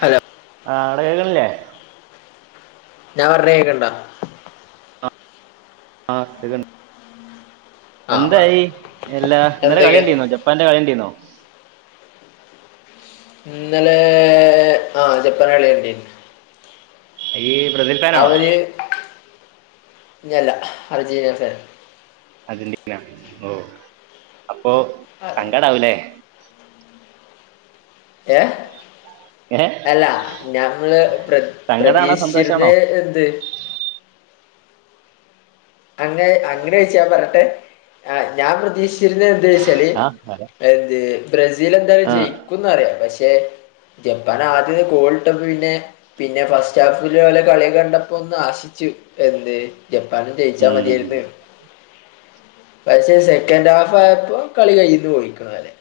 Hello ആടെ കേക്കണില്ലേ? ഞാൻ പർണകേക്കണ്ടാ? ആ കേക്കണ്ട്. ആ പറ എന്തായി എല്ലാ ഇന്നലെ എന്തൊക്കെ കളിയണ്ടിന്നോ ജപ്പാന്റെ കളിയണ്ടിന്നോ? ഇന്നലെ ആ ജപ്പാന്റെ കളിയണ്ടിനു. യ്യ് ബ്രസിൽ ഫാനാണോ? ഞാല്ല അർജന്റീന ഫാൻ. അതിന്റെ [unintelligible] ഓ അപ്പൊ അതെ സങ്കാട ആവൂലേ ഏ ഏ അല്ലാ ഞമ്മൾ പ്ര സങ്കടാണോ പ്രതീക്ഷിച്ചിരുന്ന സന്തോഷാണോ എന്ത് അങ്ങെ അങ്ങനെ ചെച്ചാ പറട്ടെ ആഞാൻ പ്രതീക്ഷിച്ചിരുന്ന എന്താ വെച്ചാല്ന്ത് ആ അതെ [unintelligible] ബ്രസീൽ എന്തായാലും ആ ജയിക്കുംന്ന് അറിയാം പക്ഷെ ജപ്പാൻ ആദ്യം കോൾട്ട പിന്നെ പിന്നെ ഫസ്റ്റ് ഹാഫില കളി കണ്ടപ്പോ ഒന്ന് ആശിച്ചു എന്ത് ജപ്പാനും ജയിച്ചാ ഉം മതിയായിരുന്നു പക്ഷെ സെക്കൻഡ് ഹാഫ് ആയപ്പോ കളി കയിന്ന് പോയി കാലൻ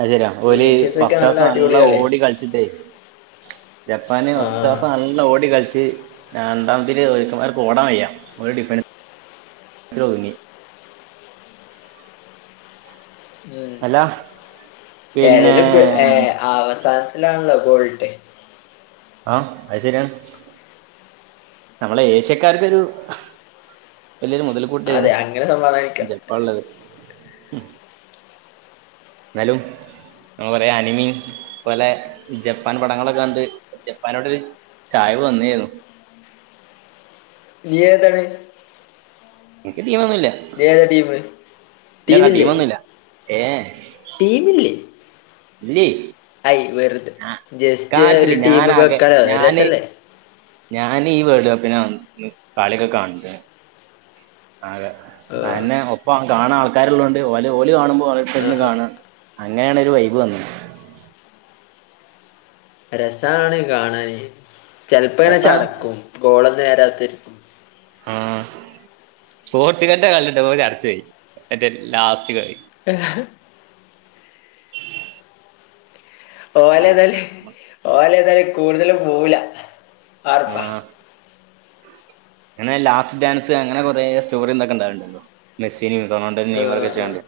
അത് ശെരിയാ ഓല ഫസ്റ്റ് ക്ലാസ് നല്ല അടിപൊളി കളിയാ ഓടി കളിച്ചിട്ടേ ജപ്പാന് ഫാസ്റ്റ് ആഹ് ഹാഫ് നല്ല ഓടി കളിച്ച് രണ്ടാമതിൽ ചേർക്കന്മാര്ക് ഓടാൻ വയ്യ ഒരു ഡിഫൻഡിൽ ഒതുങ്ങി ഉ അല്ല പിന്നെ ഏതേലും ഏ അവസാന ല്ലാണല്ലോ ഗോൾട്ട അ അഹ് ശര്യാണ് നമ്മളെ ഏഷ്യക്കാർക്കൊരു വലിയൊരു മുതൽ അതെ കൂട്ടയിരുന്നു അങ്ങനെ സമാധാനിക്കാം ജപ്പാൻ ഉള്ളത് എന്നാലും ന പറയാ അനിമി പോലെ ജപ്പാൻ പടങ്ങളൊക്കെ കണ്ട് ജപ്പാനോട് ചായിവ് വന്ന്ന്നു നിയെതണ് എനിക്ക് ടീമൊന്നുല്ല ഏതാ ടീമ് ഇല്ലടാ ടീമില്ലേ ടീമൊന്നുല്ല ഏ ടീമില്ലേ അയി വെറു അ കാര്യത്തില് ഞൻകെ വെക്കാലോ ഞാന് രസല്ലേ ഞാന് ഈ വേഡ് കാപ്പിനാ വ [unintelligible] കളി ഒക്കെ കാണിചിന്നു അതെ ആഹ് അയന്നെ ഒപ്പ കാണാ ആൾക്കാർ ഉള്ളണ്ട്ഓലെ ഓലി കാണുമ്പോൾഒലർത് ന്ന് ആഹ് ആഹ് കാണാം അങ്ങനെയണ് ഒരു വൈബ് വന്നത് രസാണ് കാണാന് ചെലപ്പോ ഇങ്ങനെ രസാണ് ചടക്കും ഗോള നേരാത്ത് ആ സ്പോർച്ചുഗല്ന്റെ കളി കണ്ടപ്പോ ചട്ചോയിച്ചേ മറ്റേ ലാസ്റ്റ് കളി ഏ ഹ് ഓല ഏതല് ആ ഓല ഏതായാലും കൂടുതലും പോവൂല ഉർപ്പ ആഹ് അങ്ങനെ ലാസ്റ്റ് ഡാൻസ് അങ്ങനെ കൊറ സ്റ്റോറി എന്തൊക്കെ ഉണ്ടാവണ്ടല്ലോ മെസ് തിന്ന് റൊണാൾഡോ നിയമർക്കെ ആഹ് ആഹ് വെച്ച്കണ്ട്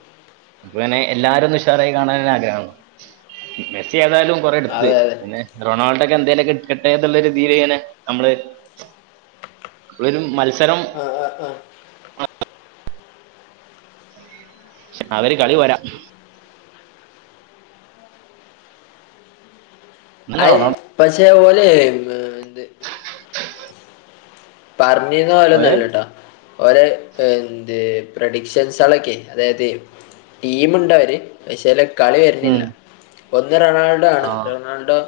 അപ്പളെന്നെ എല്ലാരോന്നും ഉസാറായിക്കൊണ്ടേനെ അഡാളം മെസി ചെലപ്പോ യാലും കുറെ എടുത്ത് അതെ അതെ പിന്നെ റൊണാൾഡോ ക്കെ എന്തേലും ഒക്കെ ഇട്കട്ടെ എന്നുള്ള തിലിങ്ങനെ നമ്മള് ഒരു മത്സരം ആഹ് ആഹ് ആഹ് അവര് കളി പോരാ എന്നാ അഹ് റൊണാൾഡോ പക്ഷെ ഒല് ഹ് ത് പറഞ്ഞിന്ന ഓല ഓര് ല്ലട്ടെ ഓല എന്ത്ഹെ പ്രൊഡിക്ഷൻസളൊക്കെ അതായത് ടീമ് ഇണ്ട് അവര് അഹ് ചേലെ കളി ഉം വരുന്നില്ല ഒന്ന് റൊണാൾഡോ ആണ് ആഹ് റൊണാൾഡോ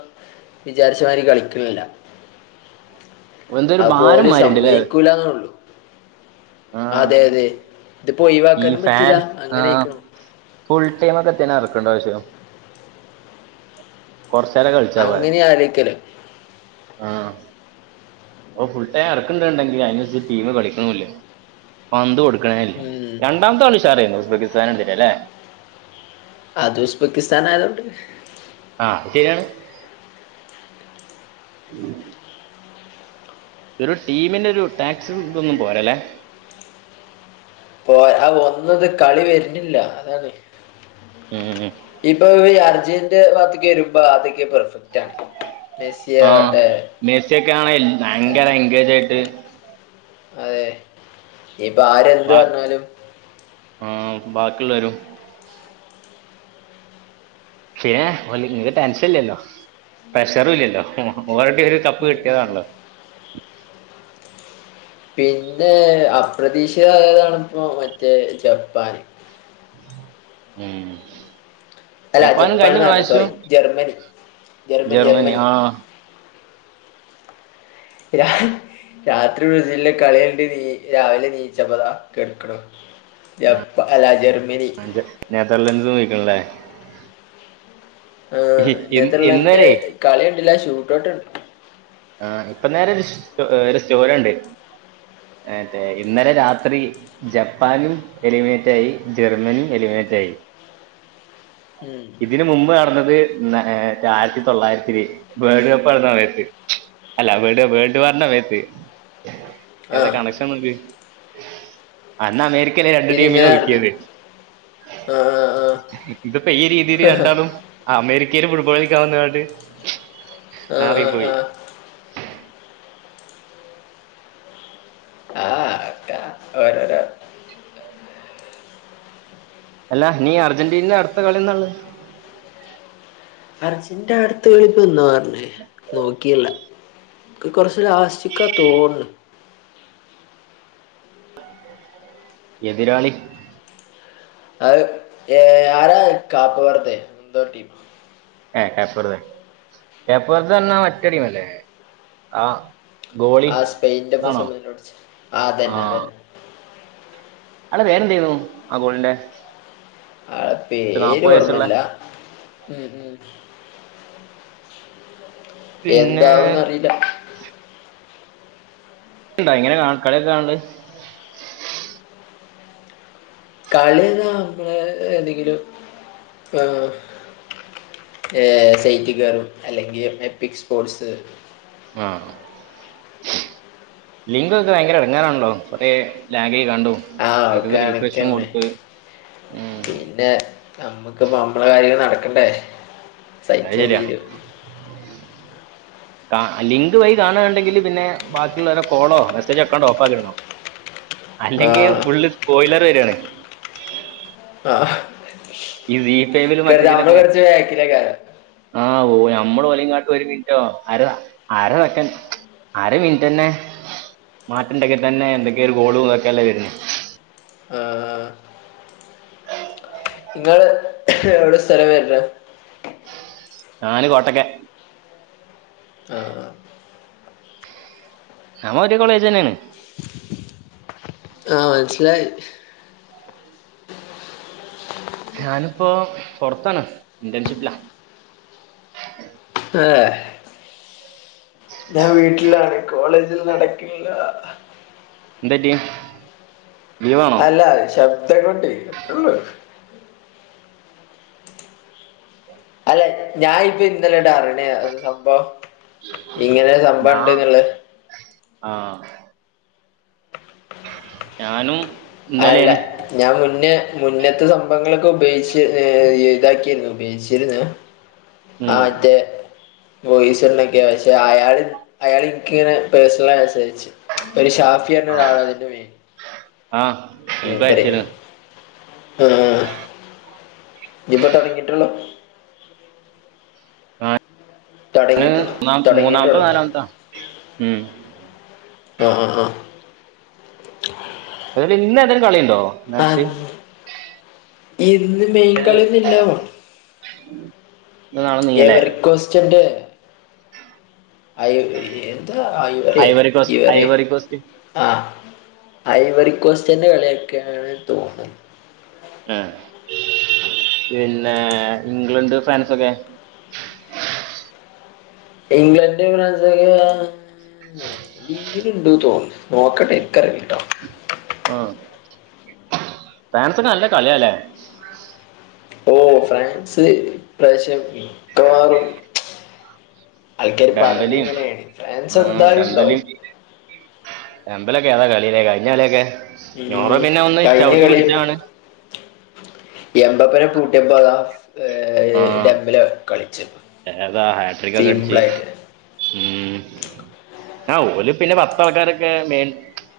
വിചാരിച്ച മാരി കളിക്ന്നില്ല ഒന്തൊരു ഭ ഓല് സമ്മയിക്കുല്ല എന്നുള്ളൂ ആഹ് അതെ അതെ ഇതിപ്പോ ഈ ഒഴിവാക്കാനും ഫാൻ പറ്റില്ല ആഹ് അങ്ങനെയിക്കണോ ഫുൾ ടൈമ ഒക്കെ എത്തിനാ ഇറക്കണ്ട ആവശ്യം കുറച്ചേരം അങ്ങനെയഅലേക്കല് ആ ഓ ഫുൾ ടൈം ഇറക്കണ്ടണ്ടെങ്കിലും അതിന് അനുസരിച് ടീമ കളിക്കണില്ല പന്ത് കൊടുക്ക ഉം രണ്ടാമത്തെകളിഷാർന്നു ഉസ്ബെക്കിസ്ഥാന് എതിരെല്ലേ അത് ഉസ്ബെക്കിസ്ഥാൻ ആയതോണ്ട് ആ അത് ശരിയാണ് ഉ ഒരു ടീമിന്റെ ഒരു ടാക്സിന്നും പോരല്ലെ പോ ആ ഒന്നത് കളി വരുന്നില്ല അതാണ് ഉം ഉം. ഇപ്പൊ അർജന്റീനന്റെ ഭാത്തക്ക വരുമ്പ അതൊക്കെ പെർഫെക്റ്റ് ആണ് ആ മെസ്സിയാകട്ടെ മെസ്സിയൊക്കെ ആണെ ഏ ഭയങ്കര എൻഗേജ് ആയിട്ട് ആ അതെ ഇപ്പ ആ ആഹ ബാക്കിയുള്ള വരും പിന്നെ ഇ ടാൻഷൻ ഇല്ലല്ലോ പ്രഷർ ഇല്ലല്ലോ ഒരു കപ്പ് ഉം, ഉം. കിട്ടിയതാണല്ലോ പിന്നെ അപ്രതീക്ഷിതമായയതണിപ്പോ മറ്റേ ജപ്പൻ ഉം അല്ല ജപ്പാനും ജപ്പാൻ കഴിഞ്ഞ എന്ന് പറഞ്ഞ സോറി പ്രാവശ്യം ജർമ്മനി ജർമ്മനി ജെർമനി ജർമ്മനി ആഹ ഇരാ രാത്രി ബ്രസീലെ കളിണ്ട നീ രാവിലെ നീച്ചപ്പതാ കെടുക്കണ ജപ്പ അല്ല ജർമ്മനി ജ- നെതർലൻഡ്സും വയ്ക്കണല്ലേ ആർ നെതർലൻഡന്റെ ഇന്നേരെ കളിണ്ടില്ല ഷൂട്ട്ഔട്ട്കണ്ട് ആ ഇപ്പൊ നേര ഒരു ഒരു സ്റ്റോറുണ്ട് ട്ടെ ഇന്നലെ രാത്രി ജപ്പാനും എലിമിനേറ്റ് ആയി ജർമ്മനിയും എലിമിനേറ്റ് റ്റായി [inaudible] ഉം. ഇതിന് മുമ്പ് നടന്നത് മറ്റ ആയിരത്തി തൊള്ളായിരത്തിൽ വേൾഡ് കപ്പ് നടന്ന സമയത്ത് അല്ല വേൾഡ് വാർന്റെ സമയത്ത് ഏതാ ആഹ് കണക്ഷൻ അന്നാ അമേരിക്ക രണ്ട് ടീമിനെ ഇതിങ്ങനെയായിരുന്നു ഒതുക്കിയത് ആഹ് ഇതിപ്പോ ഈ രീതിൽ ആഹ് രണ്ടാലും അമേരിക്ക ഫുട്ബോൾ കളിക്കാൻ വാന്ന്ങ്ങണ്ട് ആഹ് ആഹ് നാറിപ്പോയി ആഹ് ആഹ്ട്ട ഓരോരോ അല്ല നീ അർജന്റീനെ അടുത്ത കളിന്നളത് അർജന്ന്റെ അടുത്ത് കളിപ്പ എന്നാ പറഞ്ഞേ നോക്കില്ല കുറച്ച് ലാസ്റ്റ്കാത്തോൺ എതിരാളി അത് ഏ ആരാ കാപ്പ്വർദ്ദേ എന്തോ ടീ ക്യാപ് വർദ്ദേ ക്യാപ് വർദ്ദേന്നാ മറ്റടുമല്ലേ ആ ഗോളി ആ സ്പെയിന്റെപ്പം അതാണോ സമന്നില്ല പിടിച്ച അതന്നെ അതന്നെ പേരെന്തെന്നു ആ ഗോളിന്റെ ആൾടെ പേര് നാപ്പത് വയസ്സുള്ള ഓർമ്മല്ല ഉ ഉ പിന്നെ എന്താവുംന്ന് അറിയില്ല ണ്ടാ എങ്ങനെ കളിക്ക കാണൽ കളിന്താ നമ്മളെ എന്തെങ്കിലും ആ സൈറ്റകറും അല്ലെങ്കിൽ എപ്പിക് സ്പോർട്സ് ആഹ ലിങ്കൊക്കെ ഭയങ്കര ഇടങ്ങേറാണല്ലോ കുറ ലാഗ് കണ്ടോ ആഹ് ഒക്കെ എടക്കത് റീഫ്രഷ്മെ കണക്കന്നെ കൊടുത്ത് ഉം. പിന്നെ നമ്മുകിപ്പോ മ്മളെകാര്യങ്ങ നടക്ക നക്കണ്ടേ അത് സഹിച്ച ശരിയാ തീരു ലിങ്ക് വഴി കാണുണ്ടെങ്കിൽ പിന്നെ ബാക്കിയുള്ളവരെ കോളോ മെസ്സേജ് ഒക്കാണ്ട് ഓപ്പ് ആാക്കിടണോ [inaudible] അല്ലെങ്കിൽ ആഹ് ഫുള്ള് സ്പോയിലർ വരാണ് ആ ഈ ബി ടീമിലും മറ്റേതിലൊക്കെ ബാക്കിലേക്കാരം ആ ഓ നമ്മൾ ഓലങ്ങാട്ട് ഒരു മിനിറ്റോ അരസെകൻ്റ്അര മിനിറ്റ് തന്നെ മാറ്റ്ണ്ടങ്കി തന്നെ എന്തൊക്കെയ ഒരു ഗോളും ഇതൊക്കെല്ല വരണ് ആ നിങ്ങള് എവിടെ സ്ഥലം വരുന്നെ ഞാന് കോട്ടക്കൽ ആ നമ്മേ ഒരേ കോളേജ് തന്നെയാണ് ആ മനസിലായി ഞാനിപ്പോ പുറത്താണ് ഇന്റേൺഷിപ്പിലാ [unintelligible] ഞാൻ വീട്ടിലാണ് കോളേജിൽ നടക്കില്ല എന്തറ്റ്യെ അല്ല ശബ്ദക്കോട്ടേ എത്രള്ളു അല്ല ഞാൻ ഇപ്പൊ ഇന്നലെ ഇറണേ അത് സംഭവം ഇങ്ങനെ സംഭവ ഇണ്ട്ന്നുള്ള ആഹ ഞാനും അല്ല ഇന്നലെയാണ് ഞാൻ മുന്നേ മുന്നത്തെ സംഭവങ്ങളൊക്കെ ഉപയോഗിച്ച് ഏ ഇതാക്കിരുന്നു ഉപയോഗിച്ചിരുന്നു ആ ഉം മറ്റേ ബോയിസ്ന്നോക്കെ ഇപ്പ അയാള് അയാള് എനിക്കിങ്ങനെ പേഴ്സണലന്സാരിച്ച് ഒരു ഷാഫിയറിന്ന ഒരാൾ അതിന്റെ മേയ്ൻ ആഹ് എക്ക് അയച്ചല് ആഹ ഇപ്പ തൊടങ്ങിയിട്ടുള്ളൂ ഞാന് തൊടങ്ങിട്ടുള്ളൂ മൂന്നാം മൂന്നാമത്തെ തെടങ്ങിട്ടുള്ളൂ നാലാമത്തെ ഉം ആഹ ആ ആ അതപോലെ ഇന്ന് എന്തായാലും കളിയുണ്ടോ ആ, മാച്ച് ഇന്ന് മീൻ ഏത് കളിന്നില്ല വോ നാളെ നീയല്ലേ എവർക്വസ്റ്റന്റെ അയ് എന്താ ഐവറിയോ ഐവറി കോസ്റ്റ് എവറിയെ ഐവറി കോസ്റ്റ് ആഹ ഐവറിക്കോസ്റ്റന്റെ കളിയൊക്കെയാണ് തോന്നുന്ന് ആഹ പിന്നെ ഇംഗ്ലണ്ട് ഫ്രാൻസൊക്കെ ഇംഗ്ലണ്ട് ഫ്രാൻസ് ഒക്കെ ഉം.. ലീവിനുണ്ട് തോന്നി നോക്കട്ടെ എക്കറില്ലട്ടോ ആ ഫാൻസൊക്ക നല്ല കളിയല്ലേ ഓ ഫ്രാൻസ് ഇപ്രാവശ്യം മിക്കവാറും ആൾക്കാര് പറണ ഡംബലിയും എങ്ങനെയാണ് ഫ്രാൻസ് ആഹ് എന്താലുണ്ടവും ഇലക്കെ താ കളയിലേ കഴിഞ്ഞ കളിയൊക്കെ ഞോറ ഉം പിന്നെ ഒന്ന് കഴിഞ്ഞ ചവിട്ടി പിടിച്ചാണ് എമ്പപ്പുരം പൂട്ടിയപ്പ അതാ [unintelligible] ഡമ്പില് കളി താ ഹാട്രിക്കൊക്കെ അടിച്ച് ഉം ആ ഓല് പിന്നെ പത്ത ആൾക്കാരൊക്കെ മെയിൻ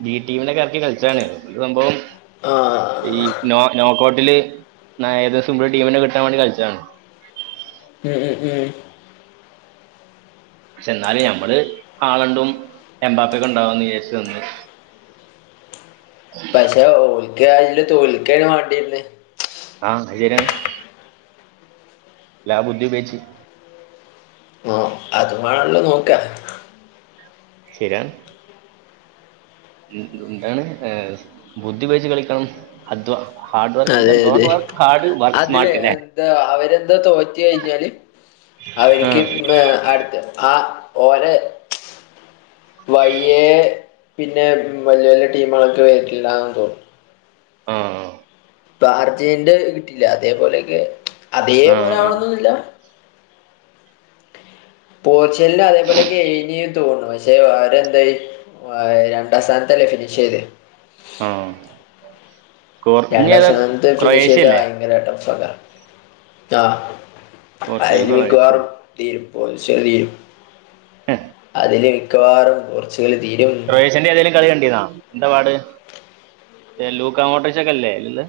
ബി ടീമിനൊക്കെ എറക്കി കളിച്ചാണ് സംഭവം ആ ഈ നോ നോക്കൌട്ടില് ഏകദേശം നമ്മള് ടീമിന് കിട്ടാൻ വേണ്ടി കളിച്ച ഡൺ ഉം ഊം പക്ഷെ എന്നാലും ഞമ്മള് ആളണ്ടും എമ്പാപ്പൊക്കെ ഉണ്ടവാന്ന് വിചാരിച്ചു വന്ന് പക്ഷെ ഓൽക്ക യില് തോൽക്കന് വേണ്ടിന്ന് ആ അത് ശരിയാണ്. ല്ലാ ബുദ്ധി ഉപയോഗിച്ച്. ആ അതുമണല്ലോ നോക്കാ ശരി ആണ്. എന്താണ് ഏ ബുദ്ധി ഉപയോഗിച്ച് കളിക്കണം അധ്വാ അതെ അതെ അതിലെ സ്മാർട്ട് അല്ലേ എന്താ അവരെ. തോറ്റ് കഴിഞ്ഞാല് ആ അവർക്ക് അടുത്ത ആ ഓര് വയ്യേ. പിന്നെ വല്യ വലിയ ടീമുകളൊക്കെ വരില്ലന്ന് തോന്നു. ആ. ഇപ്പൊ അർജന്റന്റെ കിട്ടില്ലെ അതേപോലെക്കെ ആ അതേപോലെ ആ ആവണന്നൊന്നില്ല. പോർച്ച്ഗലിന്റെ അതേപോലെക്കെ എഴുതിയെന്ന് തോന്നു പക്ഷെ വേറെന്തായി. ആ രണ്ടാം സ്ഥാനത്തല്ലേ ഫിനിഷ് ചെയ്ത്. ആ കോർ ഇനി രണ്ടാം ഏതാ സ്ഥാനത്ത് ഫിനിഷ് ക്രൊയേഷ്യ ചെയ്ത അല്ലേ ഭയങ്കര ടഫ് ആ. പോർച്ചുഗലും അതില് ക്രൊയേഷ്യ മിക്കവാറും തീരും. [unintelligible] അതില് മിക്കവാറും കുറച്ച് ക്രൊഷ്യന്റെ ഏതെലും കളി കണ്ടിന്നാ. എന്താ പാട് ലൂക്ക മോട്ടേഴ്സ് ഒക്കെല്ലേ ഇന്ന്.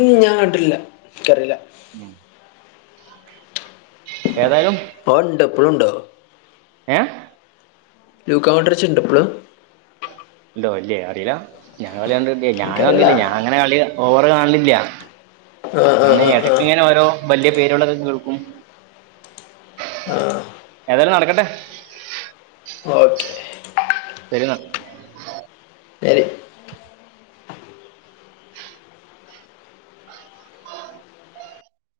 ഉ ഞാൻ ക്കണ്ടില്ല എനിക്കറില്ല. ഉ ഏതായാലും. ഓൺ ഉണ്ടോ ഇപ്പഴുണ്ടോ. ഏ ലൂക്ക മോണ്ടർച്ച് ഉണ്ടോ ഇപ്പോളും. ഇല്ലോ ഇല്ലേ അറിയില്ല, ഞാൻ കളി കണ്ടിട്ടില്ല. ഞാൻ എനിക്കറിയില്ല വന്നില്ല ഞാൻ അങ്ങനെ കളി ഓവർ കാണന്നില്ല. ആഹ് ഇങ്ങനെ ആഹ് ആഹ് ആഹ് ഇടക്കിങ്ങനെ ഓരോ വലിയ പേര ഉം ആ എന്താലും നടക്കട്ടെ. ഓക്കേ. ശരിന്നാ. ശരി.